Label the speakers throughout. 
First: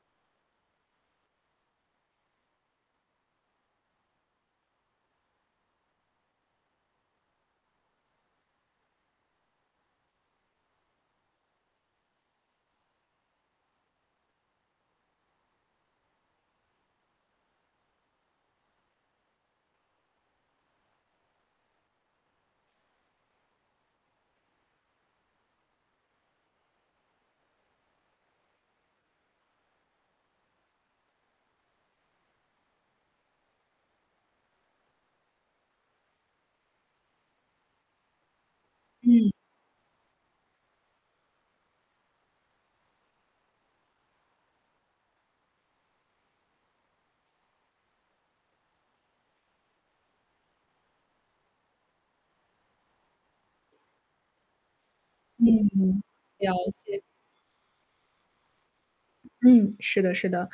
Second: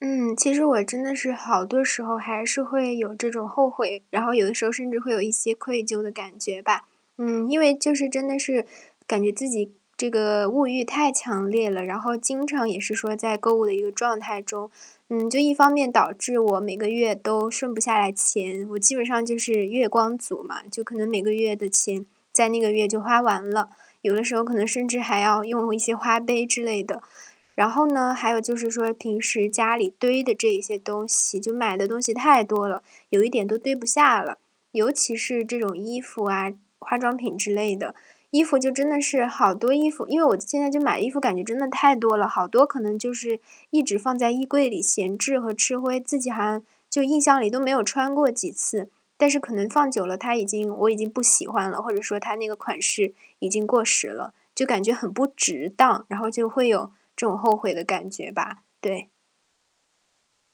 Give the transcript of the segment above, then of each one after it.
Speaker 1: 嗯，其实我真的是好多时候，还是会有这种后悔，然后有的时候甚至会有一些愧疚的感觉吧。嗯，因为就是真的是感觉自己这个物欲太强烈了，然后经常也是说在购物的一个状态中。嗯，就一方面导致我每个月都剩不下来钱，我基本上就是月光族嘛，就可能每个月的钱，在那个月就花完了，有的时候可能甚至还要用一些花呗之类的，然后呢，还有就是说平时家里堆的这些东西，就买的东西太多了，有一点都堆不下了。尤其是这种衣服啊，化妆品之类的。衣服就真的是
Speaker 2: 嗯。
Speaker 1: 好多衣服因为我现在就买衣服，感觉真的太多了，好多可能就是，一直放在衣柜里闲置和吃灰，自己好像就印象里都没有穿过几次，但是可能放久了它已经我已经不喜欢了，或者说它那个款式已经过时了，就感觉很不
Speaker 2: 嗯，
Speaker 1: 值当，然后就
Speaker 2: 了
Speaker 1: 会有
Speaker 2: 解。
Speaker 1: 这种后悔的感觉吧。对。
Speaker 2: 嗯，是的是的。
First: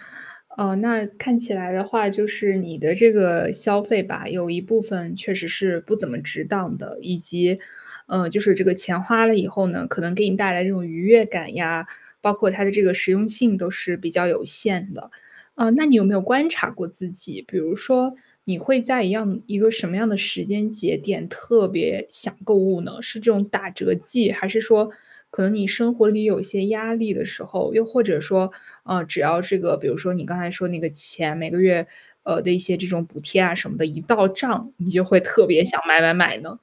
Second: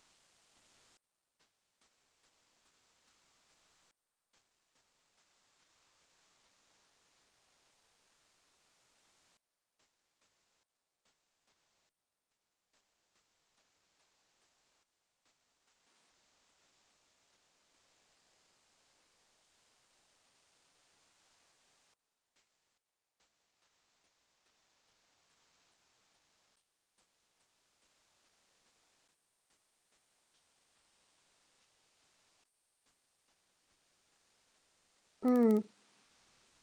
Speaker 2: 嗯，那看起来的话，就是你的这个消费吧，有一部分确实是不怎么值当的，以及嗯，就是这个钱花了以后呢，可能给你带来这种愉悦感呀，包括它的这个实用性都是比较有限的。哦，那你有没有观察过自己，比如说，你会在一样一个什么样的时间节点，特别想购物呢？是这种打折季，还是说，可能你生活里有些压力的时候，又或者说，呃，只要这个比如说你刚才说那个钱，每个月，呃，的一些这种补贴啊什么的，一到账，你就会特别
Speaker 1: 嗯。
Speaker 2: 想买买买呢？